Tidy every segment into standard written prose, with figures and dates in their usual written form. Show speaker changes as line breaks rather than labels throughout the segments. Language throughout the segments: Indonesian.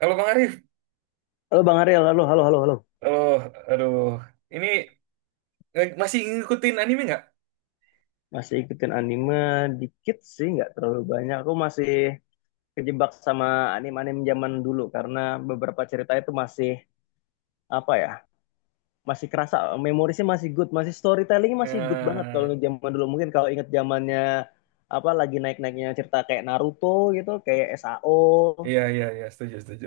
Kalau Bang Arif,
Halo Bang Ariel, halo, halo, halo, halo.
aduh, aduh, ini masih ngikutin anime nggak?
Masih ikutin anime dikit sih, nggak terlalu banyak. Aku masih kejebak sama anime-anime zaman dulu karena beberapa cerita itu masih apa ya, masih kerasa memorisnya masih good, masih storytellingnya masih good banget kalau
Eh,
ingat zaman dulu. Mungkin kalau ingat zamannya apa lagi naik-naiknya cerita kayak Naruto gitu, kayak SAO.
iya iya iya, setuju setuju.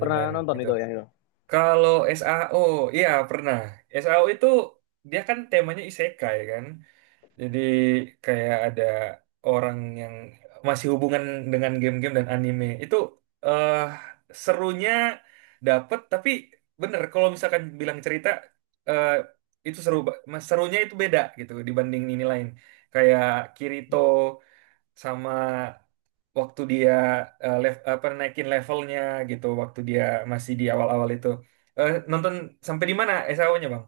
Pernah nonton
itu.
itu yang itu?
Kalau SAO, iya pernah. SAO itu dia kan temanya isekai kan. Jadi kayak ada orang yang masih hubungan dengan game-game dan anime. Itu eh serunya dapet, tapi bener kalau misalkan bilang cerita eh itu seru, serunya itu beda gitu dibanding ini lain. Kayak Kirito sama waktu dia apa naikin levelnya gitu, waktu dia masih di awal-awal itu. Eh nonton sampai di mana SAO-nya, Bang?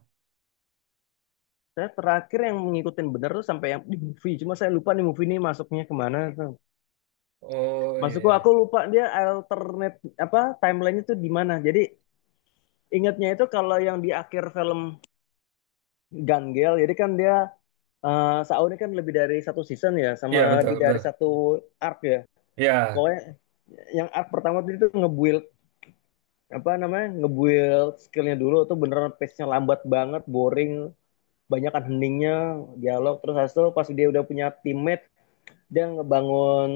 Saya terakhir yang ngikutin bener tuh sampai yang di movie, cuma saya lupa nih movie ini masuknya kemana.
Oh iya
Maksudku aku
iya.
lupa dia alternate apa timelinenya tuh di mana. Jadi ingatnya itu kalau yang di akhir film Gun Girl, jadi kan dia Sao ini kan lebih dari satu season ya, sama
Iya betul
lebih dari
betul.
satu arc ya.
Iya.
Pokoknya yang arc pertama tuh itu nge-build apa namanya nge-build skillnya dulu tuh beneran pace-nya lambat banget, boring, banyakan heningnya, dialog. Terus habis itu pas dia udah punya teammate, dia ngebangun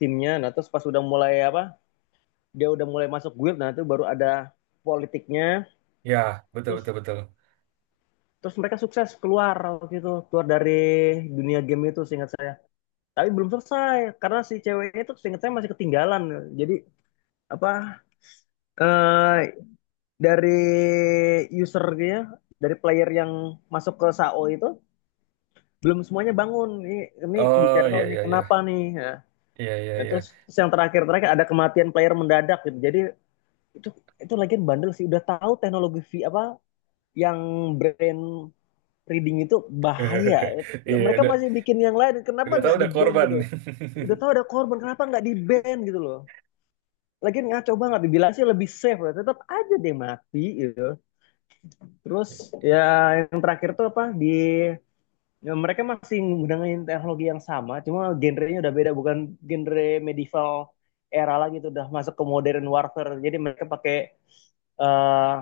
timnya. Nah terus pas udah mulai apa dia udah mulai masuk guild, nah itu baru ada politiknya,
Ya, betul betul
terus
betul.
terus mereka sukses keluar gitu, keluar dari dunia game itu seingat saya, tapi belum selesai karena si ceweknya itu seingat saya masih ketinggalan. Jadi apa eh dari user dia, dari player yang masuk ke SAO itu belum semuanya bangun. Ini
Oh
dicari
ya
nih
ya
kenapa
ya.
nih ya.
Iya iya
Nah,
iya.
terus yang terakhir terakhir ada kematian player mendadak gitu. Jadi itu itu lagi bandel sih udah tahu teknologi v, apa yang brand reading itu bahaya.
Iya
Mereka masih bikin yang lain, kenapa
udah tahu
nggak di
udah
ban
korban.
gitu? Udah tahu ada korban, kenapa nggak di ban gitu loh? Lagian nggak coba nggak dibilang sih lebih safe, ya. Tetap aja deh mati gitu. Terus ya yang terakhir tuh apa di ya, mereka masih menggunakan teknologi yang sama, cuma genrenya udah beda, bukan genre medieval era lagi tuh udah masuk ke modern warfare. Jadi mereka pakai uh,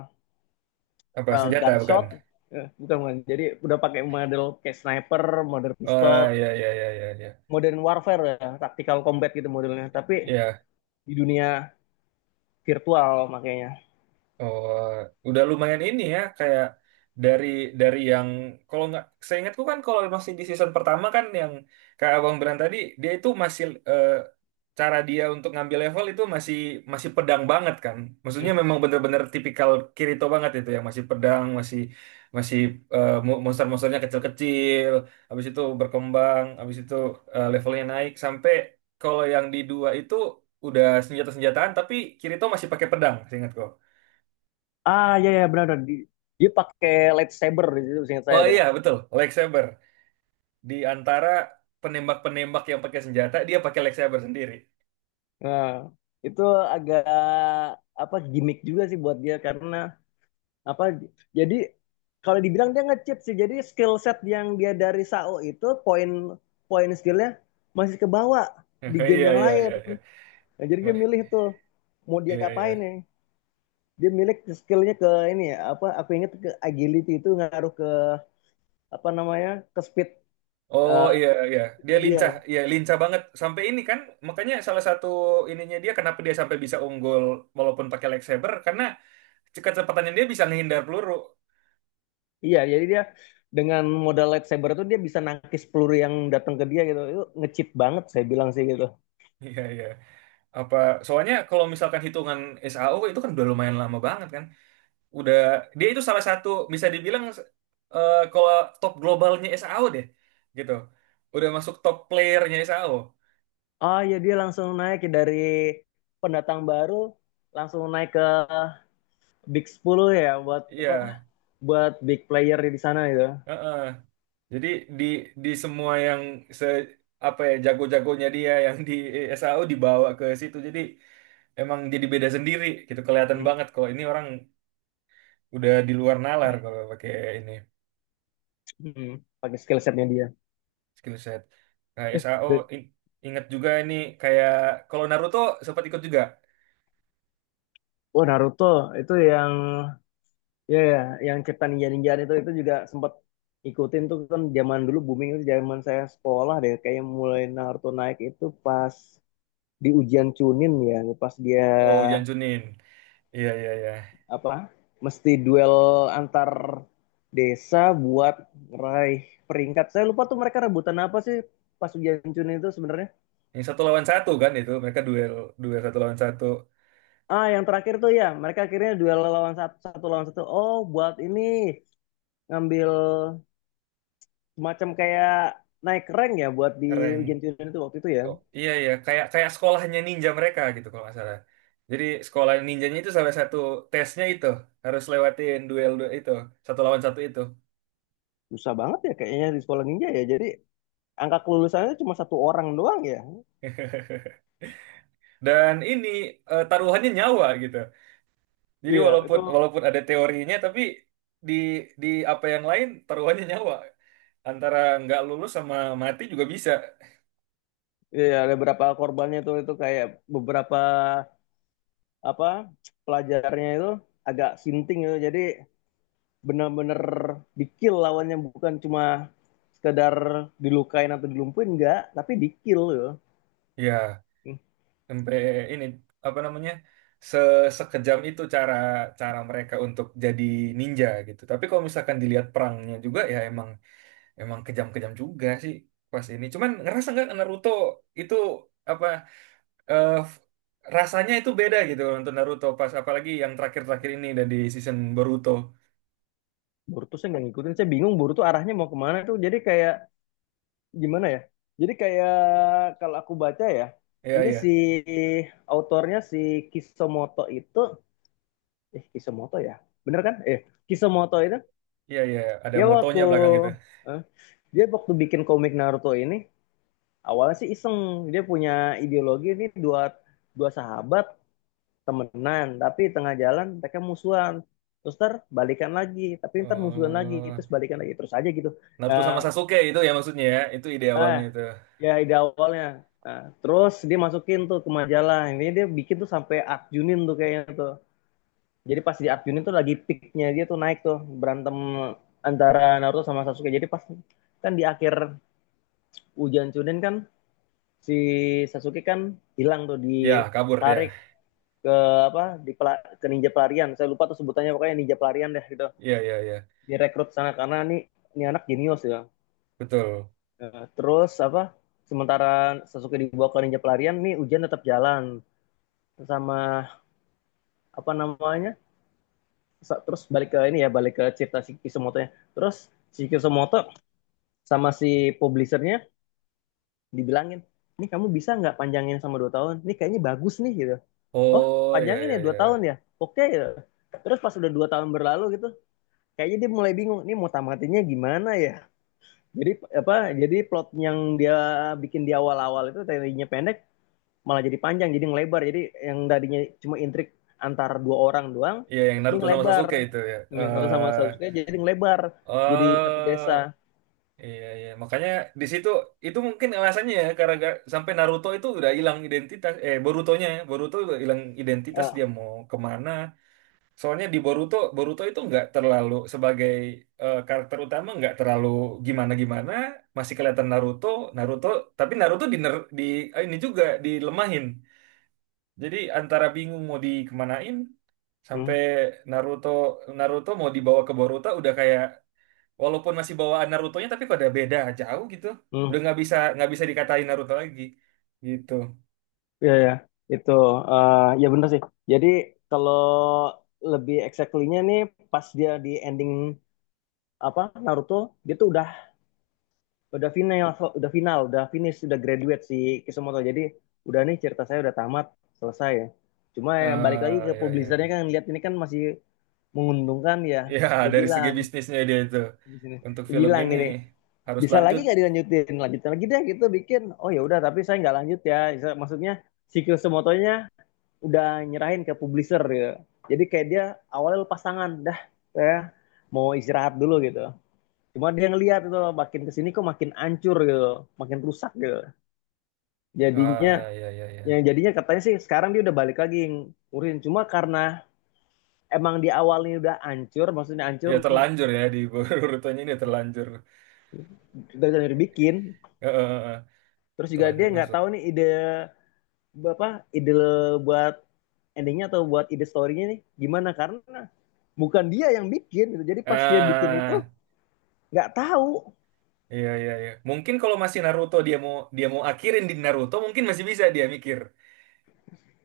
Apa senjata bukan?
gunshot. Eh, bukan bukan, jadi udah pakai model kayak sniper, model
Oh
pistol
ya ya ya ya ya.
modern warfare ya, tactical combat gitu modelnya, tapi
Ya.
di dunia virtual makanya.
Oh, udah lumayan ini ya kayak dari dari yang kalau nggak saya ingatku kan kalau masih di season pertama kan yang kayak Abang Beran tadi dia itu masih eh, cara dia untuk ngambil level itu masih masih pedang banget kan. Maksudnya
Hmm.
memang bener-bener tipikal Kirito banget itu yang masih pedang, masih masih monster-monsternya kecil-kecil, habis itu berkembang, habis itu levelnya naik sampai kalau yang di dua itu udah senjata-senjataan tapi Kirito masih pakai pedang, seingatku.
Ah ya ya benar. Dia pakai lightsaber di situ seingat saya
Oh
deh.
iya betul, lightsaber. Di antara penembak-penembak yang pakai senjata, dia pakai lightsaber sendiri.
Nah, itu agak apa, gimmick juga sih buat dia karena apa, jadi kalau dibilang dia nge-cheat sih, jadi skill set yang dia dari SAO itu poin poin skillnya masih ke bawah di
Iya
game yang
iya
lain.
iya iya.
Nah, jadi dia
Ma-
milih tuh mau
Iya
diapain
iya.
ya. Dia milih skillnya ke ini ya, apa aku ingat ke agility itu ngaruh ke apa namanya, ke speed,
Oh
eh,
iya iya, dia
dia.
lincah, iya lincah banget. Sampai ini kan, makanya salah satu ininya dia kenapa dia sampai bisa unggul walaupun pakai lightsaber karena kecepatannya dia bisa ngehindar peluru.
Iya, jadi dia dengan modal lightsaber itu dia bisa nangkis peluru yang datang ke dia gitu. Itu ngecip banget saya bilang sih gitu.
Iya iya. Apa soalnya kalau misalkan hitungan SAO itu kan udah lumayan lama banget kan. Udah dia itu salah satu bisa dibilang kalau top globalnya SAO deh gitu. Udah masuk top playernya SAO.
Oh iya, dia langsung naik ya dari pendatang baru langsung naik ke Big 10 ya, buat
Iya,
apa buat big player di sana gitu.
heeh. Jadi di di semua yang se apa ya jago-jagonya dia yang di SAO dibawa ke situ. Jadi emang jadi beda sendiri gitu kelihatan
Hmm.
banget kalau ini orang udah di luar nalar kalau pakai ini
Hmm. Pakai skill setnya dia.
skill set. Nah, SAO
Eh,
in- ingat juga ini kayak kalau Naruto sempat ikut juga.
Oh, Naruto itu yang ya ya yang cerita ninja ninjaan itu juga sempat ikutin tuh kan, zaman dulu booming itu zaman saya sekolah deh, kayak mulai Naruto naik itu pas di ujian Chunin ya, pas dia
Oh, Janjunin. Iya, iya, iya.
apa mesti duel antar desa buat raih peringkat. Saya lupa tuh mereka rebutan apa sih pas ujian Chunin itu sebenarnya.
Yang satu lawan satu kan itu mereka duel duel satu lawan satu
Ah yang terakhir tuh ya mereka akhirnya duel lawan satu, satu lawan satu, oh buat ini ngambil, macam kayak naik rank ya buat di
rank.
ujian-ujian itu waktu itu ya.
Oh iya iya kayak kayak sekolahnya ninja mereka gitu kalau nggak salah. Jadi sekolah ninjanya itu salah satu tesnya itu harus lewatin duel duel itu satu lawan satu itu.
Susah banget ya kayaknya di sekolah ninja ya. Jadi angka kelulusannya cuma satu orang doang ya.
Dan ini taruhannya nyawa gitu. Jadi
Iya, itu
walaupun walaupun ada teorinya tapi di di apa yang lain taruhannya nyawa. Antara nggak lulus sama mati juga bisa.
iya, ada beberapa korbannya itu kayak beberapa apa pelajarnya itu agak sinting gitu. Jadi benar-benar di-kill lawannya, bukan cuma sekedar dilukain atau dilumpuhin, enggak, tapi di-kill gitu.
Ya
Hmm,
sampai ini apa namanya se sekejam itu cara cara mereka untuk jadi ninja gitu tapi kalau misalkan dilihat perangnya juga ya emang emang kejam-kejam juga sih pas ini cuman ngerasa nggak Naruto itu apa eh, f- rasanya itu beda gitu untuk Naruto pas apalagi yang terakhir-terakhir ini dan di season Boruto,
Boruto saya nggak ngikutin, saya bingung Boruto arahnya mau kemana tuh. Jadi kayak gimana ya? Jadi kayak kalau aku baca ya,
iya
ini
iya
si autornya si Kishimoto itu, eh Kishimoto ya, bener kan? Eh Kishimoto itu
iya iya, ada
dia waktu
motonya belakang itu.
eh, dia waktu bikin komik Naruto ini awalnya sih iseng. Dia punya ideologi ini, dua dua sahabat temenan, tapi tengah jalan mereka musuhan. Terus ntar balikan lagi, tapi ntar musuhan lagi,
Oh
terus balikan lagi, terus aja gitu.
Naruto
Eh,
sama Sasuke itu ya maksudnya ya itu ide
ah,
awalnya itu.
ya ide awalnya. Nah, terus dia masukin tuh ke majalah. Ini dia bikin tuh sampai Arjunin tuh kayaknya tuh. Jadi pas di Arjunin tuh lagi peaknya dia tuh, naik tuh berantem antara Naruto sama Sasuke. Jadi pas kan di akhir ujian Chunin kan si Sasuke kan hilang tuh
Ya kabur dia.
ditarik ke apa, di pela-, ke ninja pelarian. Saya lupa tuh sebutannya, pokoknya ninja pelarian deh gitu.
Iya iya iya.
Direkrut sana karena nih ini anak jenius ya.
Betul.
Nah, terus apa, sementara Sasuke dibawa ke ninja pelarian, nih ujian tetap jalan, sama apa namanya, terus balik ke ini ya, balik ke cerita si Kisumoto-nya. Terus si Kisumoto sama si publishernya dibilangin, ini kamu bisa nggak panjangin sama 2 tahun, ini kayaknya bagus nih gitu. Oh
Oh ya
panjangin
ya
ya 2 tahun
ya,
ya, oke gitu. Terus pas udah 2 tahun berlalu gitu, kayaknya dia mulai bingung ini mau tamatinnya gimana ya. Jadi apa, jadi plot yang dia bikin di awal-awal itu tadinya pendek malah jadi panjang, jadi ngelebar, jadi yang tadinya cuma intrik antar dua orang doang,
ya yang
ini
Naruto sama
ngelebar,
Sasuke itu ya.
Naruto sama Sasuke jadi ngelebar jadi satu
Eh
desa.
iya iya makanya di situ itu mungkin alasannya ya karena sampai Naruto itu udah hilang identitas Borutonya ya. Boruto udah hilang identitas
ah
dia mau kemana. Soalnya di Boruto, Boruto itu nggak terlalu sebagai karakter utama nggak terlalu gimana gimana masih kelihatan Naruto, Naruto tapi Naruto di ini juga dilemahin. Jadi antara bingung mau dikemanain
hmm,
sampai Naruto Naruto mau dibawa ke Boruto udah kayak walaupun masih bawaan Narutonya tapi kok ada beda jauh gitu.
hmm,
Udah nggak bisa dikatain Naruto lagi gitu.
ya ya itu, ya bener sih. Jadi kalau lebih exactly-nya nih, pas dia di ending apa, Naruto, dia tuh udah final udah final udah finish udah graduate si Kishimoto. Jadi udah nih cerita saya udah tamat, selesai ya. Cuma yang balik lagi
Ah
ke
ya ya
publisernya
ya.
kan lihat ini kan masih menguntungkan ya.
Ya
Dia
dari segi
bilang
bisnisnya dia itu
di sini,
untuk
dia
film
bilang
ini
gini,
harus
bisa lagi
lanjut.
nggak dilanjutin, lanjutin lagi deh gitu bikin. Oh ya udah, tapi saya nggak lanjut ya, maksudnya si Kyosumoto udah nyerahin ke publisher gitu. Jadi kayak dia awalnya lepas tangan dah, saya mau istirahat dulu gitu. Cuma dia ngelihat itu makin kesini kok makin ancur gitu, makin rusak gitu jadinya.
Ah ya ya
Yang
ya.
jadinya katanya sih sekarang dia udah balik lagi ngurusin, cuma karena emang di awalnya udah ancur, maksudnya
Ya
ancur
terlanjur ya di Borutonya ini terlanjur.
dari bikin.
Eh, eh, eh,
Terus juga dia
terlanjur
nggak
masuk.
tahu nih ide apa, ide buat endingnya atau buat ide storynya nih gimana karena bukan dia yang bikin gitu. Jadi pas dia bikin itu
Ah,
nggak tahu.
Iya iya iya. Mungkin kalau masih Naruto dia mau akhirin di Naruto mungkin masih bisa dia mikir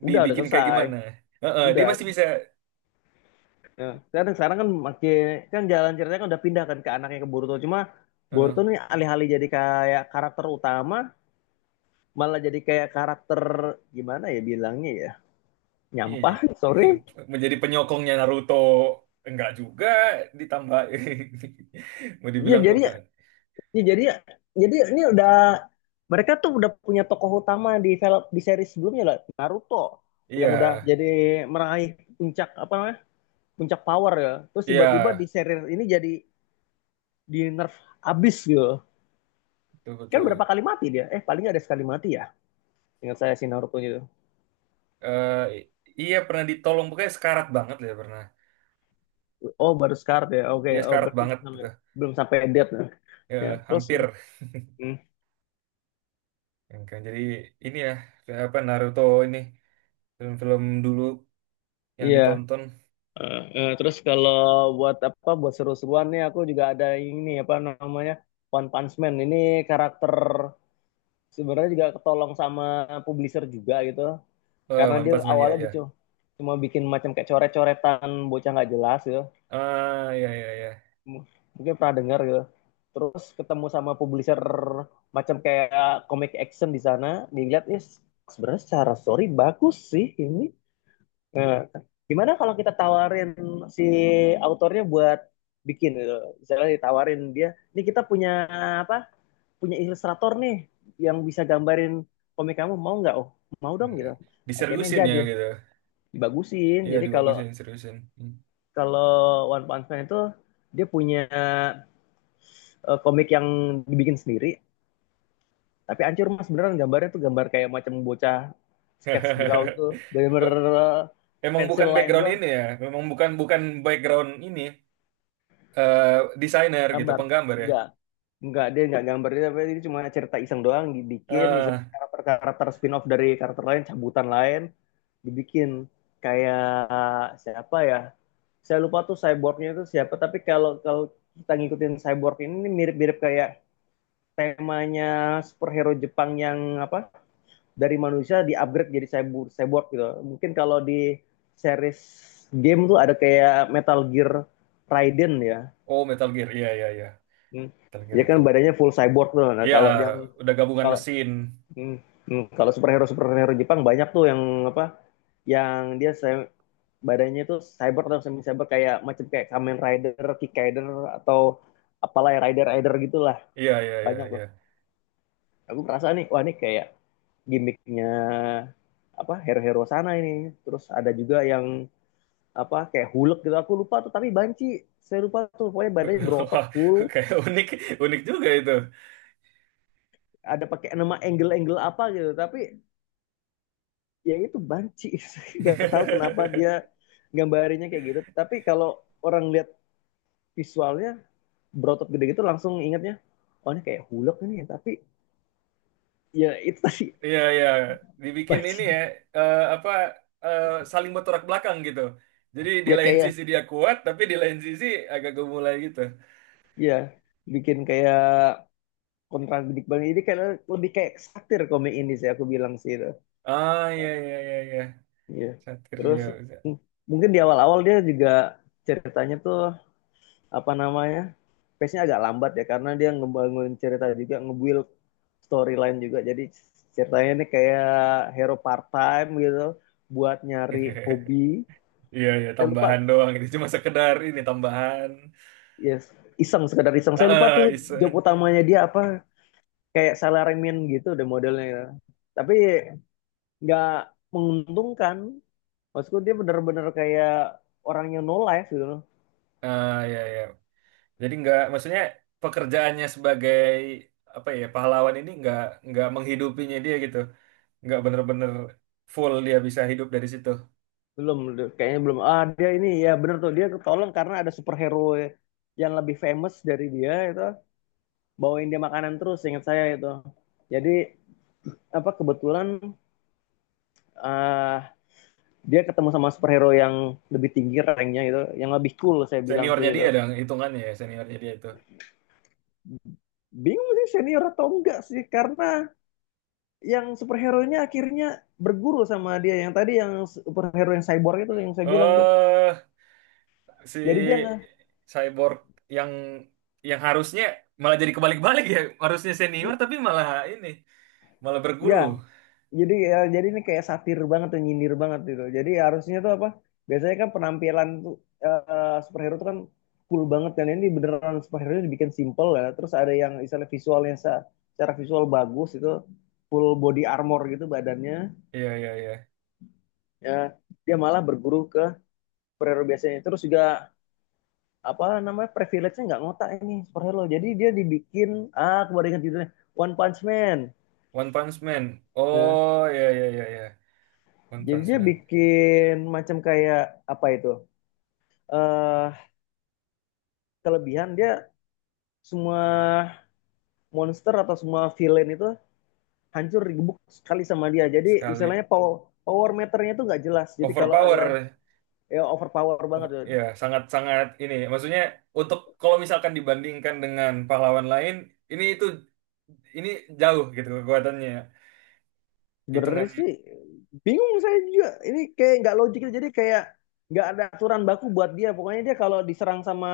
Udah
dibikin kayak
selesai
gimana. Heeh, dia
udah
masih
kan.
bisa
Ya. Sekarang sekarang kan makin, kan jalan ceritanya kan udah pindah kan ke anaknya ke Boruto. Cuma
heeh.
Boruto nih alih-alih jadi kayak karakter utama malah jadi kayak karakter, gimana ya bilangnya ya,
Iya, iya.
nyampah sorry
Menjadi penyokongnya Naruto enggak juga ditambah mau
ya.
dibilang
Jadi
utang.
ya, jadi ini udah, mereka tuh udah punya tokoh utama di film di seri sebelumnya lah, Naruto, yang
Iya
udah jadi meraih puncak apa namanya, puncak power ya. Terus tiba-tiba di
iya
seri ini jadi di nerf abis gitu.
betul
Kan berapa
betul.
kali mati dia, paling nggak ada sekali mati ya, ingat saya si Naruto itu.
Eh, i- iya pernah ditolong pokoknya sekarat banget lah ya pernah.
Oh baru scar ya, oke,
Iya
oh
sekarat
berarti
banget
belum
gitu.
sampai, belum sampai death nah. Ya
Ya,
terus itu
hampir.
hmm,
Yang kayak jadi ini ya kayak apa Naruto ini film-film dulu yang
iya.
ditonton.
Terus kalau buat apa, buat seru-seruan nih aku juga ada ini apa namanya, One Punch Man ini karakter sebenarnya juga ketolong sama publisher juga gitu.
Oh,
Karena
One
dia
Punch Man, ya,
awalnya gitu
ya.
cuma bikin macam kayak coret-coretan bocah nggak jelas gitu.
Ah, ya, ya, ya.
M- Mungkin pernah dengar gitu. Terus ketemu sama publisher macam kayak comic action di sana, dilihat ya sebenarnya secara story bagus sih ini. Nah, gimana kalau kita tawarin si autornya buat bikin gitu. Misalnya ditawarin dia, ini kita punya apa? Punya ilustrator nih yang bisa gambarin komik kamu mau nggak? Oh, mau dong
Eh,
gitu. Akhirnya
Diseriusin ya,
jadi
gitu.
dibagusin.
Iya,
Jadi
dibagusin,
kalau
diseriusin. Hmm.
kalau One Punch Man itu dia punya komik yang dibikin sendiri, tapi hancur mas, beneran gambarnya tuh gambar kayak macam bocah sketch draw gitu,
Ba-
bener-bener eh,
Emang
pencil
bukan
line
background
doang
ini ya, memang bukan bukan background ini, eh desainer gitu,
gambar.
penggambar ya.
Enggak, Enggak, dia nggak gambar dia, tapi ini cuma cerita iseng doang dibikin, misalnya
Ah,
karakter-karakter spin-off dari karakter lain, cabutan lain, dibikin kayak siapa ya saya lupa tuh cyborgnya itu siapa, tapi kalau kalau kita ngikutin cyborg ini mirip-mirip kayak temanya superhero Jepang yang apa, dari manusia di upgrade jadi cyborg cyborg gitu. Mungkin kalau di series game tuh ada kayak Metal Gear, Raiden ya.
oh Metal Gear, iya, iya, iya.
Hmm.
Metal Gear
Dia kan
itu.
badannya full cyborg tuh. Nah,
Iya,
kalau yang
udah gabungan
kalau.
mesin.
Hmm, hmm. Kalau superhero superhero Jepang banyak tuh yang apa? Yang dia se-, badannya itu cyber atau semi cyber kayak macam kayak Kamen Rider, Kick Rider, atau apalah ya Rider Rider gitulah,
Iya, iya, iya,
banyak tuh.
iya.
Aku merasa nih, wah ini kayak gimmicknya apa hero-hero sana ini. Terus ada juga yang apa kayak Hulk gitu. Aku lupa tuh tapi banci. Saya lupa tuh pokoknya badannya berotot
Wah,
full,
kayak unik, unik juga itu.
ada pakai nama angle-angle apa gitu. Tapi ya itu banci nggak tahu kenapa dia gambarinnya kayak gitu. Tapi kalau orang lihat visualnya berotot gede gitu langsung ingatnya, "Oh, ini kayak hulek ini ya." Tapi ya itu tadi
Iya, iya. Dibikin ini ya,
banci,
eh, apa eh, saling bertolak belakang gitu. Jadi di
ya
lain
kayak,
sisi dia kuat, tapi di lain sisi agak gemulai gitu.
ya bikin kayak kontradik banget, jadi kayak lebih kayak satir komik ini sih, aku bilang sih itu.
Ah, iya, iya, iya, iya.
Ya,
Satir
terus
dia. Bisa.
m- mungkin di awal-awal dia juga, ceritanya tuh apa namanya, pace nya agak lambat ya, karena dia ngebangun cerita juga, nge-build storyline juga. Jadi ceritanya ini kayak hero part time gitu, buat nyari hobi.
Iya, iya,
Saya lupa,
tambahan doang. Itu cuma sekedar ini tambahan.
yes, iseng, sekedar iseng,
Ah,
saya lupa
ah,
tuh job
iseng.
utamanya dia apa. Kayak salaryman gitu deh modelnya ya. Tapi nggak menguntungkan, maksudku dia bener-bener kayak orang yang no life gitu loh.
Ah, iya, iya. Jadi nggak, maksudnya pekerjaannya sebagai apa ya pahlawan ini nggak menghidupinya dia gitu. Nggak bener-bener full dia bisa hidup dari situ.
Belum, kayaknya belum, ah dia ini ya, bener tuh dia ketolong karena ada superhero yang lebih famous dari dia itu bawain dia makanan, terus ingat saya itu. Jadi apa, kebetulan eh, dia ketemu sama superhero yang lebih tinggi ranknya gitu, yang lebih cool, saya bilang sih
Seniornya dia
itu.
dong, hitungannya ya, seniornya dia itu.
Bingung sih, senior atau enggak sih, karena yang superhero-nya akhirnya berguru sama dia yang tadi, yang superhero yang cyborg itu yang saya bilang tuh.
Eh,
Jadi dia
si
nggak,
Cyborg yang harusnya malah jadi kebalik-balik ya, harusnya senior tapi malah ini, malah
ya
berguru.
jadi ya, jadi ini kayak satir banget tuh, nyindir banget gitu. Jadi harusnya tuh apa, biasanya kan penampilan tuh, superhero tuh kan cool banget kan. Ini beneran superhero dibikin simple ya. Terus ada yang misalnya visualnya secara visual bagus itu, full body armor gitu badannya.
Iya, iya, iya.
Ya dia malah berguru ke superhero biasanya. Terus juga apa namanya, privilege-nya nggak ngotak ini superhero. Jadi dia dibikin, ah aku baru ingat judulnya, One Punch Man.
One Punch Man.
Nah,
Oh, iya, iya, iya, iya. One
jadi
Punch
dia
Man.
bikin macam kayak apa itu, eh kelebihan dia, semua monster atau semua villain itu hancur digebuk sekali sama dia. Jadi
Sekali.
istilahnya power, power meternya itu nggak jelas. Jadi kalau ada,
Overpower.
ya overpower
Oh,
banget. Dud.
iya, sangat-sangat ini. Maksudnya, untuk kalau misalkan dibandingkan dengan pahlawan lain, ini itu, ini jauh gitu kekuatannya.
Sebenarnya
Hitungannya.
sih bingung saya juga. Ini kayak nggak logik. Jadi kayak nggak ada aturan baku buat dia. Pokoknya dia kalau diserang sama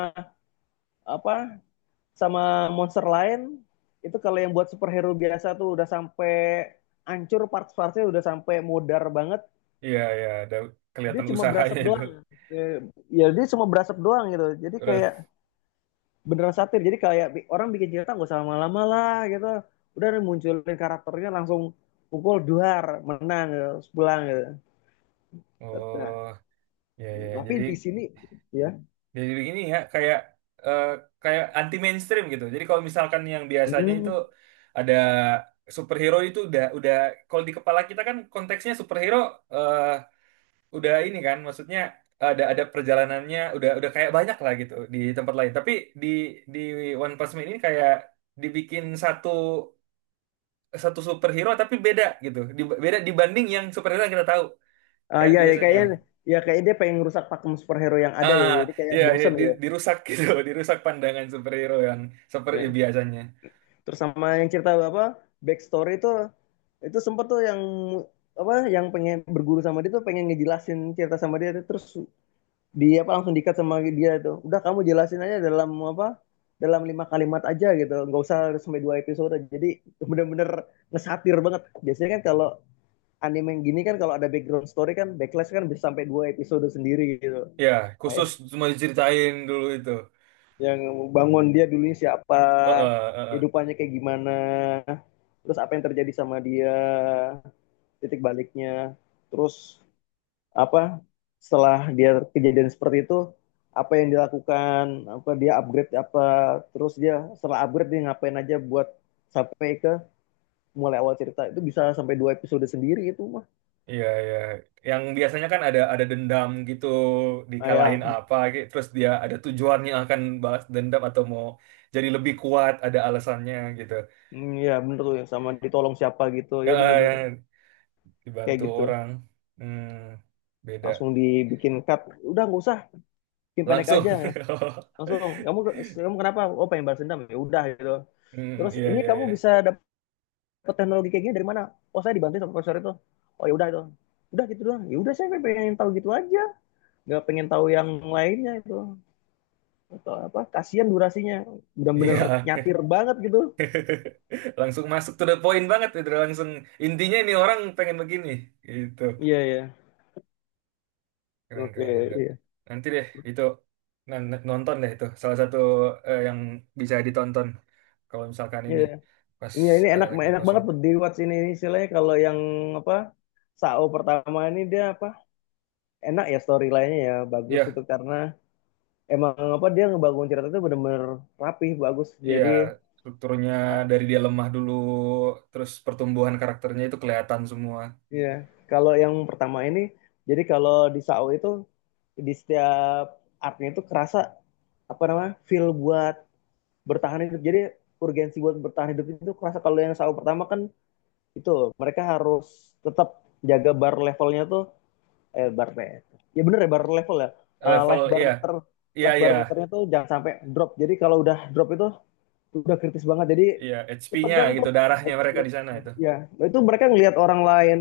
apa, sama monster lain itu, kalau yang buat superhero biasa tuh udah sampai hancur parts-partsnya, udah sampai modar banget,
Iya, iya, ada
dia
kelihatan
cuma berasap
usahanya itu.
doang. Eh, Ya dia cuma berasap doang gitu. Jadi kayak
Terus,
beneran satir, jadi kayak orang bikin cerita nggak usah lama-lama lah gitu. Udah munculin karakternya langsung pukul duar, menang gitu, pulang gitu. Nah,
oh, iya, iya. iya.
tapi di sini ya,
Jadi begini ya, kayak eh, kayak anti mainstream gitu. Jadi kalau misalkan yang biasanya itu
hmm,
ada superhero itu udah kalau di kepala kita kan konteksnya superhero eh udah ini kan, maksudnya ada perjalanannya udah kayak banyak lah gitu di tempat lain. Tapi di di One Punch Man ini kayak dibikin satu satu superhero tapi beda gitu. Beda dibanding yang superhero yang kita tahu,
ah,
kayak
ya ya
biasanya.
kayaknya, ya kayak dia pengen ngerusak pakem superhero yang ada gitu,
Ah,
jadi kayak
iya, iya,
bosen gitu.
dirusak gitu, dirusak pandangan superhero yang seperti
Ya,
biasanya.
terus sama yang cerita apa, backstory itu sempet tuh yang apa, yang pengen berguru sama dia tuh pengen ngejelasin cerita sama dia, terus di apa langsung dikat sama dia tuh, udah kamu jelasin aja dalam apa, dalam lima kalimat aja gitu, nggak usah sampai dua episode. Jadi bener-bener ngesatir banget. Biasanya kan kalau anime yang gini kan, kalau ada background story kan backlash kan bisa sampai dua episode sendiri gitu.
Ya, khusus
Kayak
cuma diceritain dulu itu.
yang bangun dia dulunya siapa,
Heeh, heeh.
hidupannya kayak gimana, terus apa yang terjadi sama dia, titik baliknya, terus apa, setelah dia kejadian seperti itu apa yang dilakukan, apa dia upgrade apa, terus dia setelah upgrade dia ngapain aja buat sampai ke mulai awal cerita itu, bisa sampai dua episode sendiri itu mah.
Iya, iya. Yang biasanya kan ada dendam gitu,
Nah,
dikalahin
ya,
apa, gitu. Terus dia ada tujuannya akan balas dendam atau mau jadi lebih kuat, ada alasannya gitu.
mm, ya bener tuh ya, sama ditolong siapa gitu, ya
Heeh,
bener-bener
yang
kayak
dibantu
gitu.
orang. Hmm, beda.
Langsung dibikin cut, udah nggak usah, bikin pendek
Langsung.
aja, langsung kamu, kamu kenapa, oh pengen balas dendam, ya udah gitu.
Hmm,
Terus
iya,
ini
iya,
kamu
iya.
bisa dapat teknologi kayak gini dari mana? Oh, saya dibantu sama profesor itu. Oh ya udah itu. Udah gitu doang. Ya udah, saya pengen tahu gitu aja. Nggak pengen tahu yang lainnya itu atau apa? Kasihan durasinya. Bener-bener
Iya.
nyatir banget gitu.
Langsung masuk to the point banget, itu langsung intinya ini orang pengen begini, gitu.
Iya yeah, iya. Yeah. Oke,
Keren-keren juga.
iya.
Nanti deh itu nonton deh itu salah satu yang bisa ditonton kalau misalkan
Iya,
ini
yeah. Ya,
pas
ini enak
lagi
enak
kosong.
banget buat di ini, istilahnya kalau yang apa, Sao pertama ini dia apa, enak ya storyline-nya ya, bagus
Iya,
itu karena emang apa dia ngebangun cerita itu benar-benar rapih bagus.
iya
Jadi
strukturnya dari dia lemah dulu, terus pertumbuhan karakternya itu kelihatan semua.
iya, kalau yang pertama ini, jadi kalau di SAO itu, di setiap artnya itu kerasa apa namanya feel buat bertahan hidup. Jadi urgensi buat bertahan hidup itu kerasa. Kalau yang SAO pertama kan itu mereka harus tetap jaga bar levelnya tuh, eh bar le- ya bener ya bar level ya,
Level
life bar
iya,
meter,
iya
life
iya,
bar meternya tuh jangan sampai drop. Jadi kalau udah drop itu udah kritis banget. Jadi
iya HP-nya
ketegang tuh,
gitu darahnya mereka di
xbox,
sana itu.
ya, nah, itu mereka ngelihat orang lain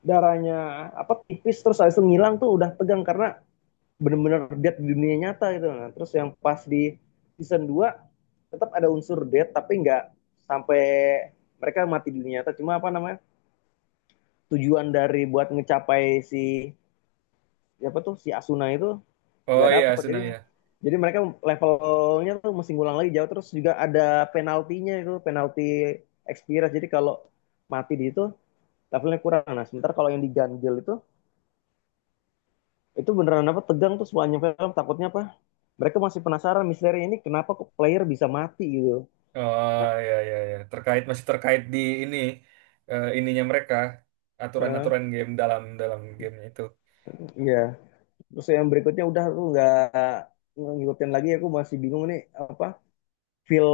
darahnya apa tipis, terus habis itu ngilang tuh, udah tegang karena benar-benar dead di dunia nyata gitu. Nah terus yang pas di season dua, tetap ada unsur dead tapi nggak sampai mereka mati di dunia nyata, cuma apa namanya, tujuan dari buat ngecapai si, siapa tuh si Asuna itu nggak
Oh iya,
dapat.
Suna
jadi
ya.
jadi mereka levelnya tuh mesti ngulang lagi jauh. Terus juga ada penaltinya itu, penalti experience, jadi kalau mati di itu levelnya kurang. Nah sementara kalau yang diganjel itu beneran apa, tegang tuh semuanya, film takutnya apa, mereka masih penasaran misteri ini kenapa kok player bisa mati gitu.
Oh
Nah,
ya ya ya terkait masih terkait di ini ininya mereka
eh,
aturan-aturan game dalam dalam gamenya itu.
ya, terus yang berikutnya udah tuh nggak ngikutin lagi, aku masih bingung nih apa, feel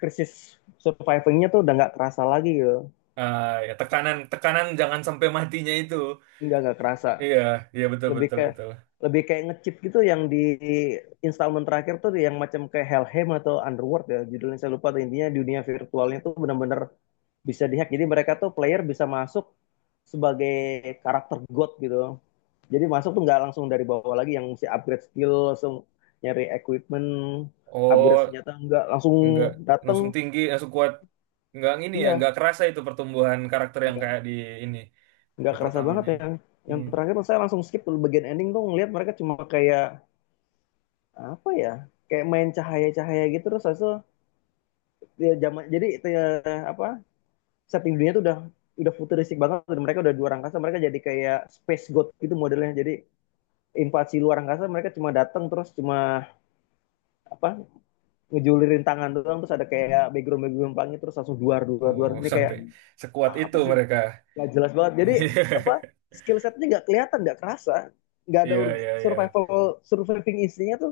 krisis survivingnya tuh udah nggak kerasa lagi gitu.
Ah ya tekanan tekanan jangan sampai matinya itu
Nggak kerasa,
iya iya betul
lebih
betul
ke
betul.
lebih kayak ngechip gitu yang di installment terakhir tuh, yang macam kayak Hellheim atau Underworld ya judulnya, saya lupa tuh. Intinya dunia virtualnya tuh benar-benar bisa dihack. Jadi mereka tuh player bisa masuk sebagai karakter god gitu. Jadi masuk tuh nggak langsung dari bawah lagi yang mesti upgrade skill, langsung nyari equipment, upgrade
Oh
senjata, nggak langsung
nggak
dateng,
langsung tinggi langsung kuat. Nggak ini ya
iya,
nggak kerasa itu pertumbuhan karakter yang
nggak
kayak di ini
nggak
di
kerasa banget
pertamanya.
ya. Yang
Hmm.
terakhir saya langsung skip tuh bagian ending tuh, ngeliat mereka cuma kayak apa ya, kayak main cahaya-cahaya gitu. Terus habis itu ya zaman jadi itu ya, apa, setting dunia tuh udah futuristik banget, dan mereka udah di luar angkasa, mereka jadi kayak space god gitu modelnya. Jadi invasi luar angkasa, mereka cuma datang terus cuma apa, ngejulirin tangan doang, terus ada kayak background background pelangi, terus langsung duar duar duar,
Oh
ini kayak
sampai sekuat itu
apa sih,
mereka.
nggak jelas banget. Jadi apa, skill setnya nggak kelihatan, nggak kerasa, nggak ada
Iya iya iya
survival, surviving instingnya tuh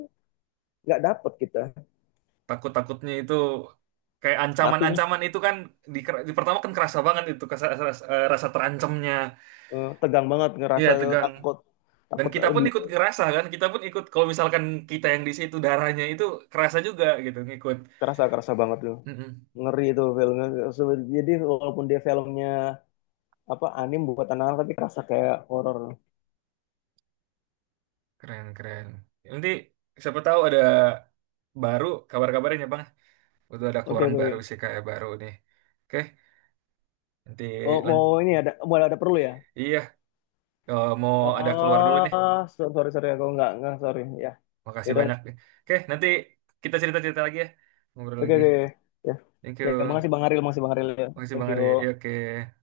nggak dapet kita.
takut-takutnya itu kayak
Matinya,
ancaman-ancaman itu kan di, di pertama kan kerasa banget itu rasa, rasa terancamnya
Tegang banget,
iya
ngerasa
tegang
takut,
dan
takut
kita pun
di
ikut kerasa kan kita pun ikut kalau misalkan kita yang di situ darahnya itu kerasa juga gitu ngikut.
kerasa, kerasa banget tuh
Mm-mm.
ngeri itu filmnya. Jadi walaupun dia filmnya apa anim buat anak-anak tapi kerasa kayak horor.
Keren keren nanti siapa tahu ada baru kabar-kabarnya bang udah ada
Oke
keluaran
oke oke.
baru sih kayak baru nih. Oke nanti
Oh
lan-
mau ini, ada mau ada perlu ya.
iya mau ada keluar dulu nih,
Oh sorry sorry, aku nggak sorry ya.
makasih
Yaudah,
banyak nih. Oke nanti kita cerita-cerita lagi ya, ngobrol
oke
lagi.
oke, ya,
Thank
ya
you.
makasih bang Aril, makasih bang Aril ya,
Makasih
thank
Bang
you.
Ari. Ya, oke.